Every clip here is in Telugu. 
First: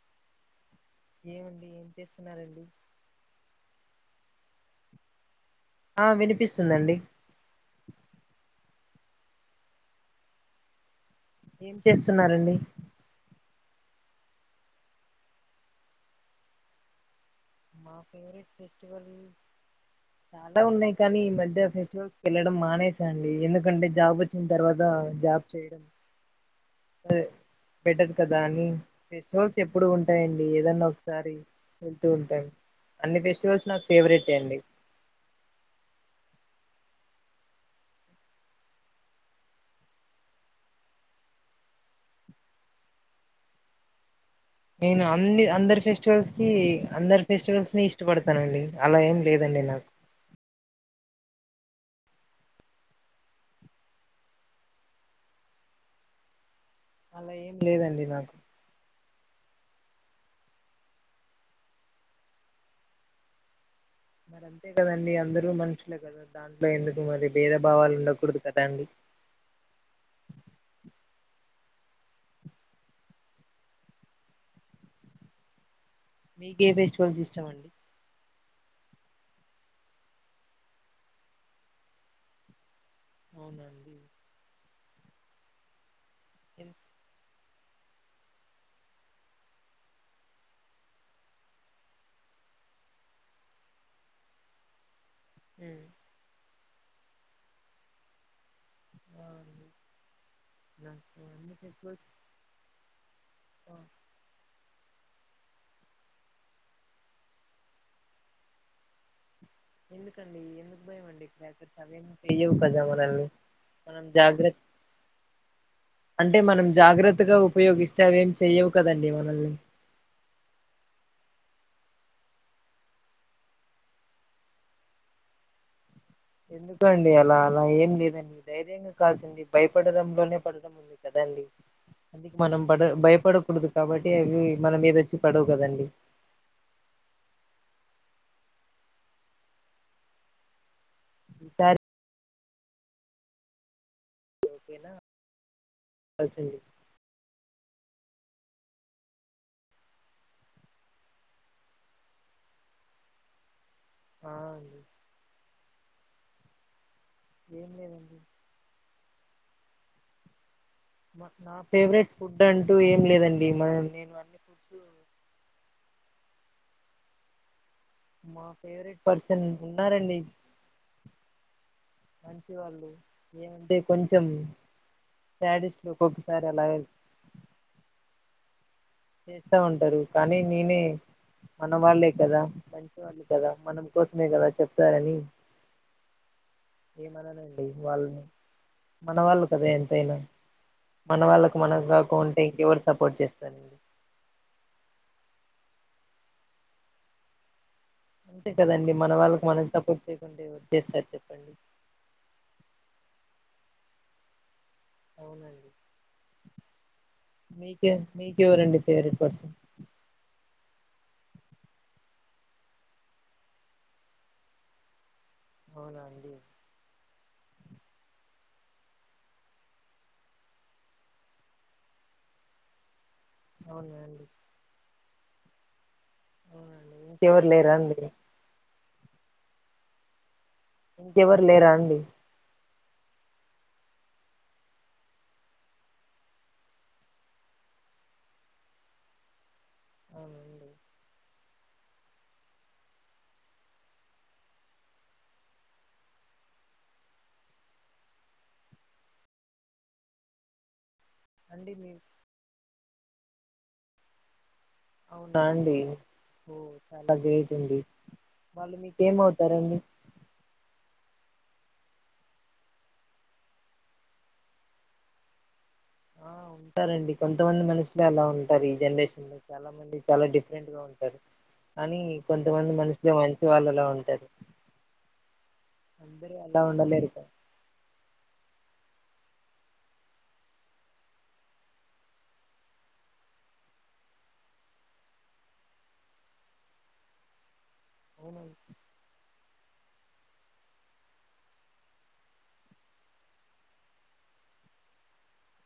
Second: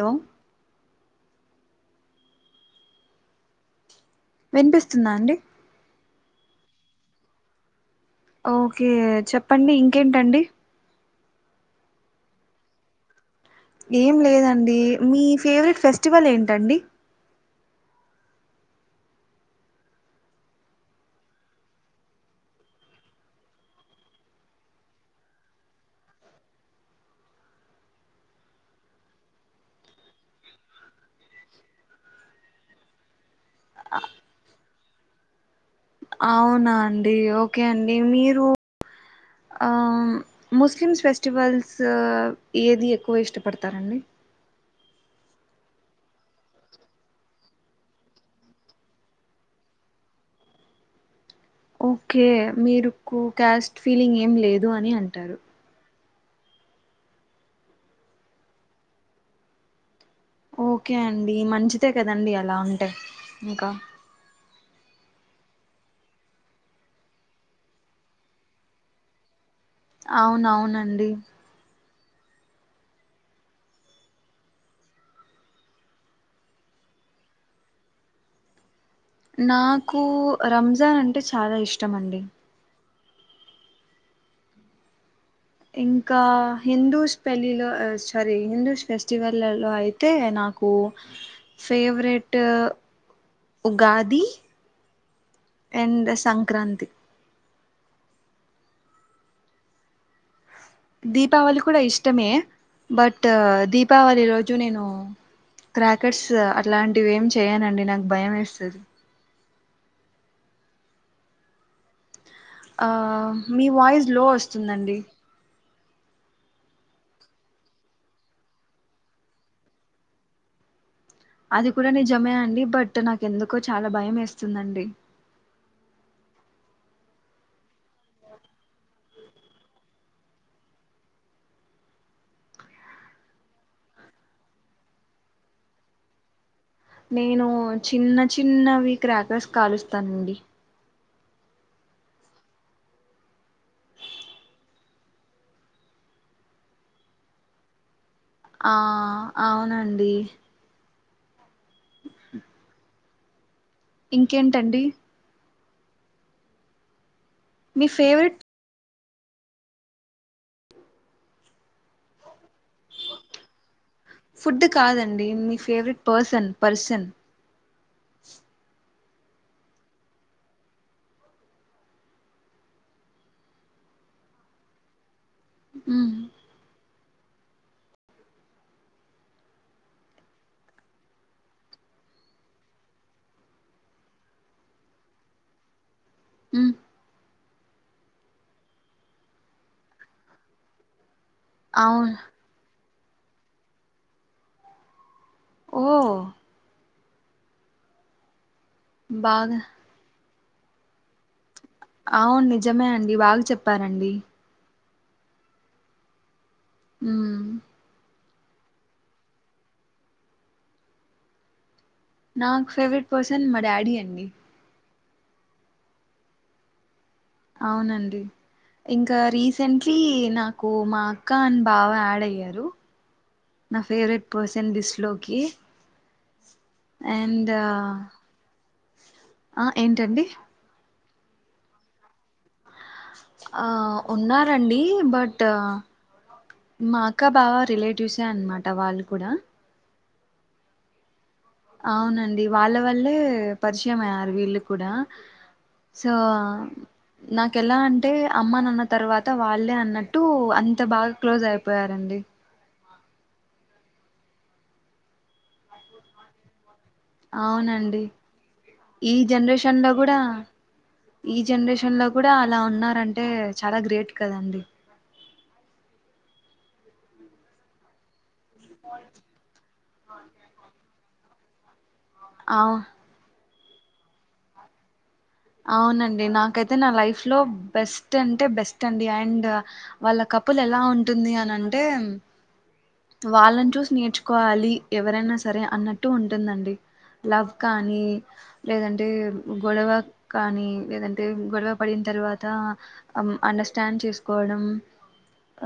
లో ఏమండి ఏం చేస్తున్నారంండి వినిపిస్తుందా అండి ఆ వినిపిస్తుందండి ఓకే చెప్పండి ఇంకేంటండి ఏం చేస్తున్నారండి ఏం లేదండి మీ ఫేవరెట్ ఫెస్టివల్ ఏంటండి మా ఫేవరెట్ ఫెస్టివల్ చాలా ఉన్నాయి్ కానీ ఈ మధ్య ఫెస్టివల్స్కి వెళ్ళడం మానేసా అండి ఎందుకంటే జాబ్ వచ్చిన తర్వాత జాబ్ చేయడం దే బెటర్ కదా అని ఫెస్టివల్స్ ఎప్పుడు ఉంటాయండి ఏదన్నా ఒకసారి వెళ్తూ ఉంటాం అన్ని ఫెస్టివల్స్ నాకు ఫేవరెట్ ఏ అండి అవునా అండి ఓకే అండి మీరు ఆ ముస్లిమ్స్ ఫెస్టివల్స్ ఏది ఎక్కువ ఇష్టపడతారంండి నేను అన్ని అందరి ఫెస్టివల్స్ కి అందరు ఫెస్టివల్స్ ని ఇష్టపడతానండి అలా ఏం లేదండి నాకు ఓకే మీరుకు క్యాస్ట్ ఫీలింగ్ ఏం లేదు అని అంటారు అలా ఏం లేదండి నాకు ఓకే అండి మంచిదే కదండి అలా ఉంటే ఇంకా మరి అంతే కదండి అందరుూ మనుషులే కదా దాంట్లో ఎందుకు మరి భేదభావాలు ఉండకూడదు కదా అండి అవునవునండి మీకే ఏ ఫెస్టివల్స్ ఇష్టమండి నాకు రంజాన్ అంటే చాలా ఇష్టం అండి అవునండి ఇంకా కా ఎన్ హిందూస్ పెళ్ళిలో సారీ హిందూ ఫెస్టివల్లో అయితే నాకు ఫేవరెట్ ఉగాది అండ్ సంక్రాంతి ఆ నాకు అన్ని దీపావళి కూడా ఫెస్టివల్స్ ఇష్టమే బట్ ఆ, దీపావళి రోజు నేను క్రాకర్స్ అట్లాంటివి ఏమి చెయనండి నాకు భయం వేస్తది ఎందుకండి ఎందుకు భయంమండి క్రాకర్స్ అవి ఆ మీ వాయిస్ లో జాగ్రత్త వస్తుందండి అంటే మనం జాగ్రత్తగా ఉపయోగిస్తే అవేం చెయవు కదండి మనల్ని అది కూడా నిజమే అండి బట్ నాకు ఎందుకో చాలా భయం వేస్తుందండి ఎందుకండి అలా అలా ఏం లేదండి ధైర్యంగా కాల్చండి భయపడటంలోనే పడటం ఉంది కదండి అందుక మనం పడ భయపడకూడదు కాబట్టి అవి మన మీదొచ్చి పడవు కదండి నేను చిన్న చిన్నవి క్రాకర్స్ కాలుస్తానండి. ఈసారి నా కాల్చండి ఆ అవునండి ఆ అండి ఇంకేంటండి ఏం మీ లేదండి ఫేవరెట్ మా నా ఫేవరెట్ ఫుడ్ అంటూ ఏం లేదండి, మ నేను అన్ని ఫుడ్స్ పసన్ పర్సన్ మా ఫేవరెట్ పర్సన్ ఉన్నారండి మంచివాళ్ళు ఏమంటే కొంచెం శాడిస్ట్లు ఉమ్, ఒక్కొకసారి అలాగే చేస్తా ఉంటారు. కానీ నేనే మన వాళ్ళే కదా, మంచి వాళ్ళూ కదా, మనం కోసమే కదా చెప్తారని ఉమ్, ఏమనలేదు ఏం కాదులే మన వాళ్ళు కదా ఎంతైనా మన వాళ్ళకు మనం అవును కాకొంటే ఇంకెవరు సపోర్ట్ చేస్తానండి ఓ అ అంతే కదండీ మన వాళ్ళ బాగా మనం సపోర్ట్ చె యకుంటే ఎవరు చేస్తరు చెప్పండి అవును నిజమే అండి బాగ చెప్పారండి అవునండి ఉమ్, మీకే మీకెవరండి ఫేవరెట్ పర్సన్ నాక్ ఫేవరెట్ పర్సన్ మా డాడీ అండి అవునా అండి అవునండి. ఇంకా రీసెంట్లీ నాకు మా అక్క అండ్ బావ ఆడ్ అయ్యారు నా అవునా అండి ఫేవరెట్ పర్సన్ దిస్ లో కీ అవునండి ఇంకెవరు అండ్ లేరా అండి ఆ ఏంటండి ఇంకెవరు లేరా అండి ఆ ఉన్నారండి, బట్ మా అక్క బావ రిలేటివ్సే అనమాట వాళ్ళు కూడా. అవునా అండి అవునండి వాళ్ళ వల్లే పరిచయం అయ్యారు వీళ్ళు కూడా. సో నాకు ఎలా అంటే అమ్మనాన్న తర్వాత వాళ్ళే అన్నట్టు అంత బాగ క్లోజ్ అండి మీ అయిపోయారండి అవునా అండి ఓ చాలా గ్రేట్ అండి అవునండి వాళ్ళు ఈ జనరేషన్ మీకేమవుతారండి లో కూడా ఈ జనరేషన్ లో కూడా అలా ఉన్నారంటే చాలా గ్రేట్ కదండి ఆ ఉంటారండి కొంతమంది మనుషులే అలా ఉంట రూ ఈ జనరేషన్ లో చాలా మంది చాలా డిఫరెంట్ గా ఉంటారు కానీ కొంతమంది అవు మనుషులు మంచి వాళ్ళలా ఉంటది అవునండి నాకైతే నా లైఫ్ కదా లో బెస్ట్ అంటే బెస్ట్ అండి అండ్ వాళ్ళ కపుల్ ఎలా ఉంటుంది అని అంటే వాళ్ళని చూసి నేర్చుకోవాలి ఎవరైనా సరే అన్నట్టు ఉంటుందండి లవ్ కానీ అవును లేదంటే గొడవ కానీ లేదంటే గొడవ పడిన తర్వాత అండర్స్టాండ్ చేసుకోవడం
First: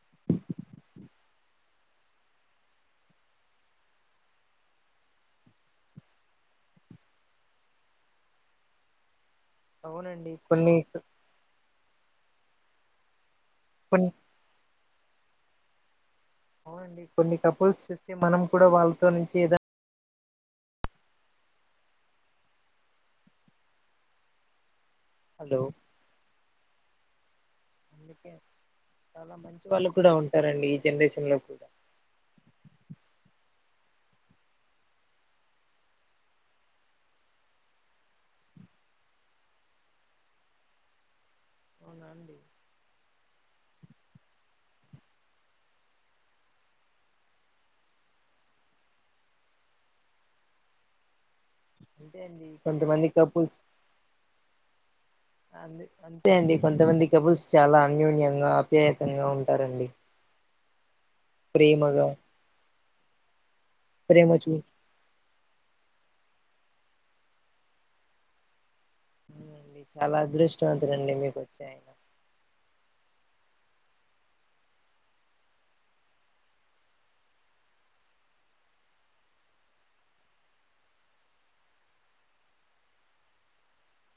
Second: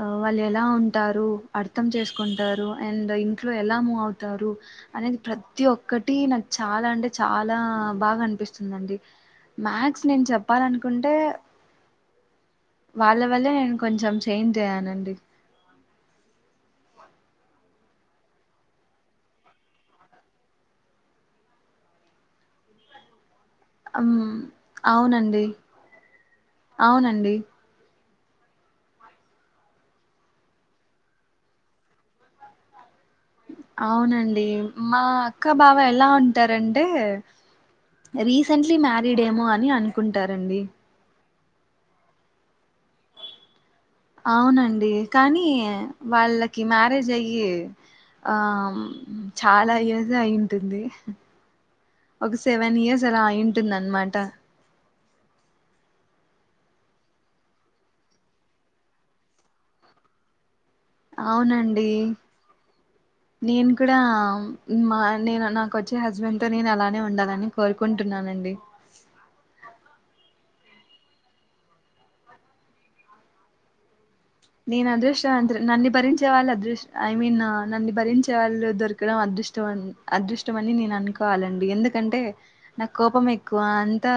ఆ వాళ్ళు ఎలా ఉంటారు అర్థం చేసుకో కుంటారు అండ్ ఇంట్లో ఎలా మూవ్ అవుతారు అనేది ప్రతి ఒక్కటి నాకు చాలా అంటే చాలా బాగా అనిపిస్తుందండి మాక్స్ నేను అవునండి కొన్ని చెప్పాలనుకుంటే వాళ్ళ వల్లే నేను కొన్ని కొంచెం చేంజ్ అయ్యానండి అండి కొన్ని కపుల్స్ చూస్తే మనం కూడా వాళ్ళలో నుంచి ఏదన్న ఆమ్ అవునండి హలో అవునండి అందుకే చాలా మంచి వాళ్ళు కూడా ఉంటారండి ఈ జనరేషన్ లో కూడా అవునండి మా అక్క బావ ఎలా ఉంటారంటే రీసెంట్లీ మ్యారీడ్ ఏమో అని అనుకుంటారండి అవునా అండి అవునండి కానీ వాళ్ళకి మ్యారేజ్ అయ్యి ఆ చాలా ఇయర్స్ అయి ఉంటుంది అంతే ఒక అండి సెవెన్ ఇయర్స్ కొంతమంది అలా కపుల్స్ అయింటుందన్నమాట అంది అంతే అండి కొంతమంది కబుల్స్ చాలా అన్యూన్యంగా అప్యాయతంగా ఉంటారండి అవునండి ప్రేమగా నేను కూడా ప్రేమ చూ మా నేను నాకోచ్చే హస్బెండ్ తో నేను అలానే ఉండాలని కోరుకుంటున్నానండి చాలా అదృష్టవంతులండి మీకు వచ్చా ఆయన నేను అదృష్టం అంతను నన్ను భరించే వాళ్ళు అదృష్టం ఐ మీన్ నన్ను భరించే వాళ్ళు దొరకడం అదృష్టం అదృష్టం అని నేను అనుకోవాలండి ఎందుకంటే నాకు కోపం ఎక్కువ అంతా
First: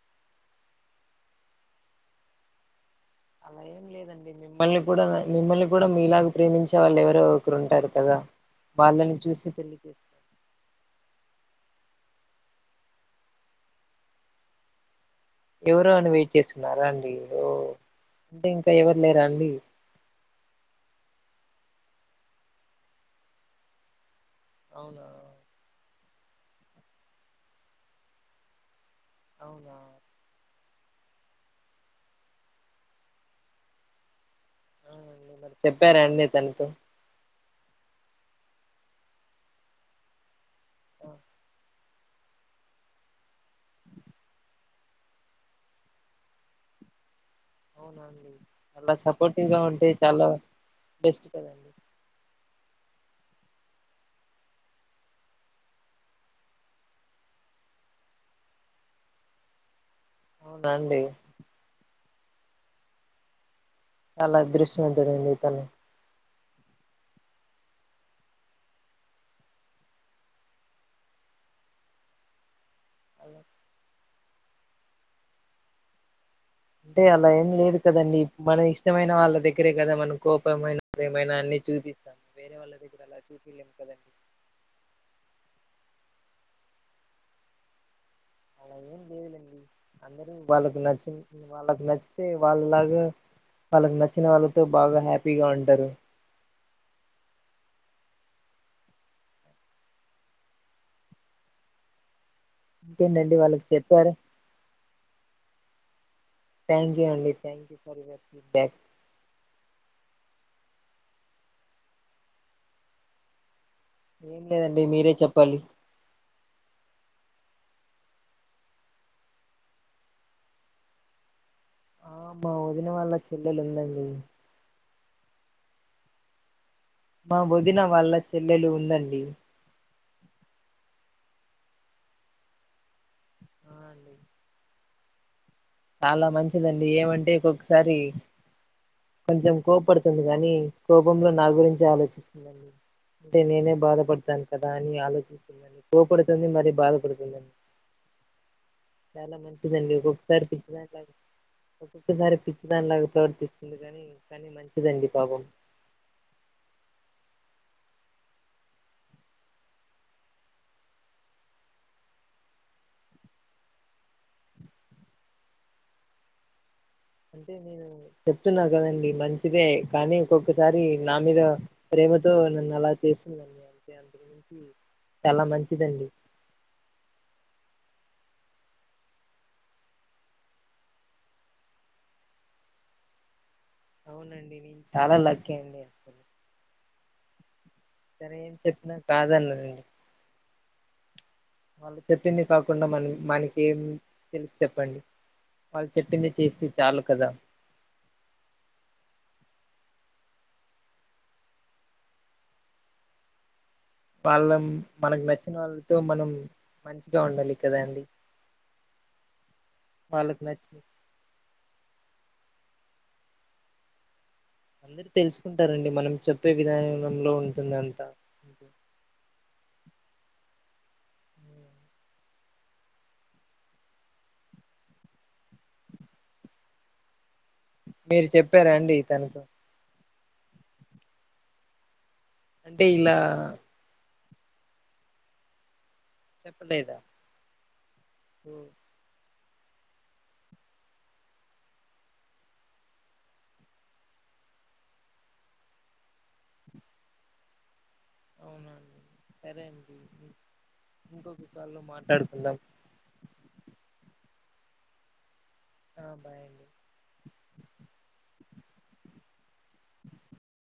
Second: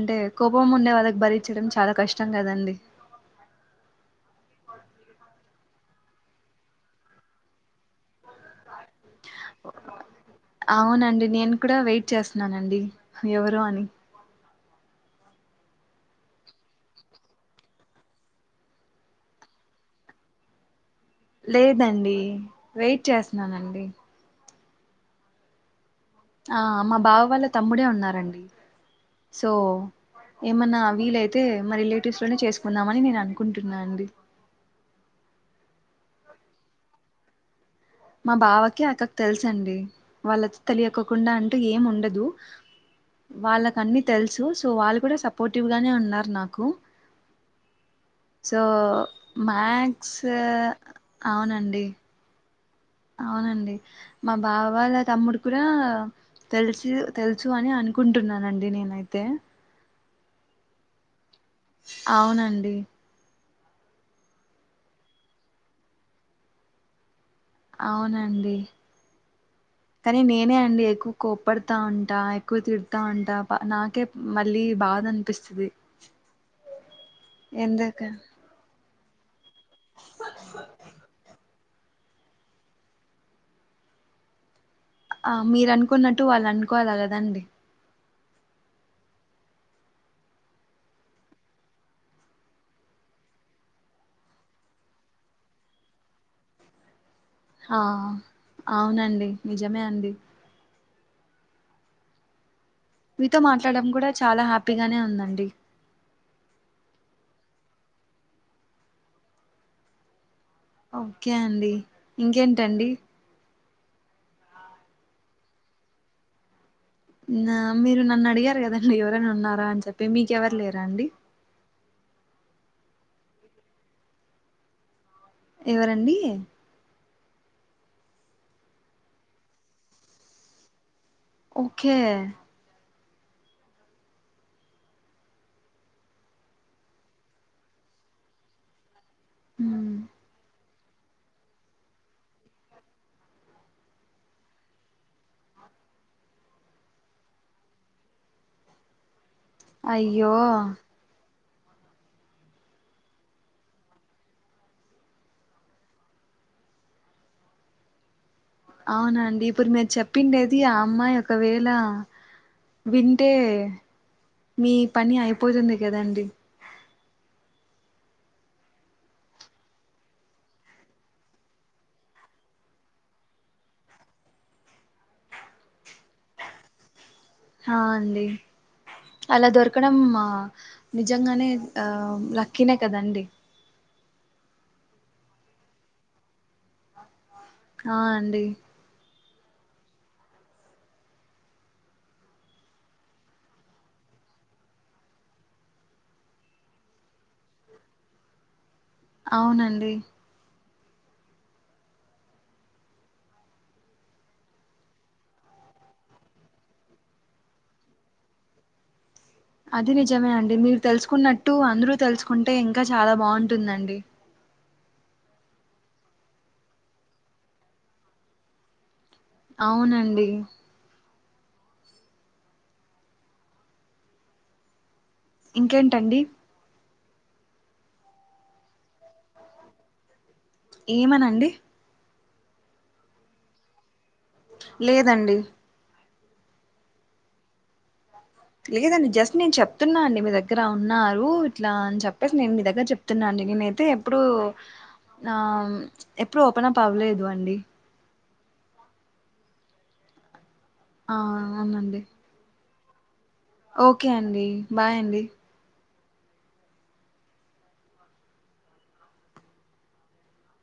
అంటే కోపం ఉండే వాళ్ళకి భరించడం చాలా కష్టం కదండి అలా ఏం లేదండి మిమ్మల్ని కూడా మిమ్మల్ని కూడా మీ ఇలాగ ప్రేమించే వాళ్ళు ఎవరో ఒకరు ఉంటారు కదా వాళ్ళని చూసి పెళ్లి చేసుకోండి క్క వెయిట్ చేస్తున్నానండి ఎవరు అని ఎవరు అని వెయిట్ చేస్తున్నారా అండి ఓ అంటే ఇంకా ఎవరు లేరా అండి లేదండి వెయిట్ చేస్తున్నానండి అవునా ఆ మా బావ వాళ్ళ తమ్ముడే ఉన్నారండి సో అవునా ఏమన్నా వీలైతే మా రిలేటివ్స్ లోనే చేసుకుందామని నేను అనుకుంటున్నా అండి. చెప్పార అండి తనతో మా బావకి అక్కకి తెలుస అండి వాళ్ళతో తెలియకోకుండా అంటూ ఏం ఉండదు వాళ్ళక అన్ని తెలుసు సో వాళ్ళు కూడా సపోర్టివ్గానే ఉన్నారు నాకు అవునా అండి సో అలా సపోర్టివ్ గా ఉంటే మ్యాక్స్ చాలా బెస్ట్ కదండి అవునండి అవునండి మా బావ వాళ్ళ తమ్ముడు కూడా తెలిసి తెలుసు అని అనుకుంటున్నానండి నేనైతే అవునా అండి అవునండి చాలా అదృశ్యం జరిగిందితను అవునండి కానీ నేనే అండి ఎక్కువ కోప్పడుతా ఉంటా ఎక్కువ తిడుత తా ఉంటా అలా నాకే మళ్ళీ బాద అనిపిస్తది అంటే అలా ఏం లేదు ఎందుక కదండి మన ఇష్ట మైన వాళ్ళ ద ఇరే కదా మన కోపమైన ప్రేమ అన్ని చూపిస్తాను వేరే వాళ్ళ దగ్గర అలా చూపిలేము కదండి ఆ మీరు అనుకున్నట్టు వాళ్ళు అనుకోవాలా కదండి అలా ఏం లేదులేండి అందరూ వాళ్ళకు నచ్చిన వాళ్ళకి నచ్చితే వాళ్ళలాగా వాళ్ళకు నచ్చిన వాళ్ళతో బాగా హ్యాపీగా ఉంటారు ఆ అవునండి నిజమే అండి ఇంకేంటండి మీతో వాళ్ళకి మాట్లాడడం కూడా చెప్పారు చాలా హ్యాపీగానే ఉందండి థ్యాంక్యూ అండి thank you for your feedback okay అండి ఇంకేంటండి ఏం లేదండి మీరే చెప్పాలి నా మీరు నన్ను అడిగారు కదండి ఎవరైనా ఉన్నారా అని చెప్పి మీకెవరు లేరా అండి ఆమ్ మా వదిన వళ్ల చెల్లెలు వుందండి ఎవరండి మా వదిన వాళ్ళ చెల్లెలు ఉందండి ఓకే ఆ అండి చాలా మంచిదండి ఏమంటే ఒకొక్కొసారి కొంచెం మ్మ్ కోపడుతుంది కానీ కోపంలో నా గురించి ఆలోచిస్తుందండి అంటే నేనే బాధపడతాను కదా అని ఆలోచిస్తుందిండి కోపడుతుంది మరి బాధపడుతుందండి చాలా మంచిదండి అయ్యో ఒక్కొక్కసారి ఒక్కొక్కసారి పిచ్చిదానిలాగా ప్రవర్తిస్తుంది కానీ కానీ మంచిదండి పాపం అవునండి ఇప్పుడు మీరు చెప్పిండేది ఆ అమ్మాయి ఒకవేళ వింటే మీ పని అయిపోతుంది కదండి అంటే నేను చెప్తున్నా కదండి మంచిదే కానీ ఒకొక్కసారి నా మీద ప్రేమతో నన్ను అలా చేస్తుందండి అంటే అంతకు మించి చాలా మంచిదండి ఆ అండి అలా దొరకడం నిజంగానే ఆ లక్కీనే కదండి అవునండి నేను చాలా లక్కీ అండి అసలు ఆ తను అండి ఏం చెప్పినా కాదన్నదండి వాళ్ళ చెప్పింది కాకుండా మనం మనకి ఏం తెలుసు చెప్పండి వాళ్ళ చెప్పింది చేస్తే చాలు కదా అవునండి వాళ్ళ మనకు నచ్చిన వాళ్ళతో మనం మంచిగా ఉండాలి కదా అండి అది నిజమే వాళ్ళకి అండి నచ్చి మీరు తెలుసుకున్నట్టు అందరూ తెలుస్ కుంటే ఇంకా చాలా బాగుంటుందండి అందరు తెలుసుకుంటారండి మనం చెప్పే విధానంలో ఉంటుంది అంతా అవునండి ఇంకేంటండి మీరు చెప్పారా అండి తనతో ఏమనండి అంటే ఇలా లేదండి చెప్పలేదా ఓ లేదండి జస్ నేను చెప్తున్నా అండి మీ దగ్గర ఉన్నారు ఇట్లా అని చెప్పేసి నేను మీ దగ్గర చెప్తున్నాండి నేనైతే ఎప్పుడు ఆ ఎప్పుడు ఓపెన్ అప్ అవ్వలేదు అండి అవునండి సరే అండి ఆ ఇంకొక కాలో అవునండి మాట్లాడుకుందాం ఓకే అండి బాయ్ అండి ఆ బాయండి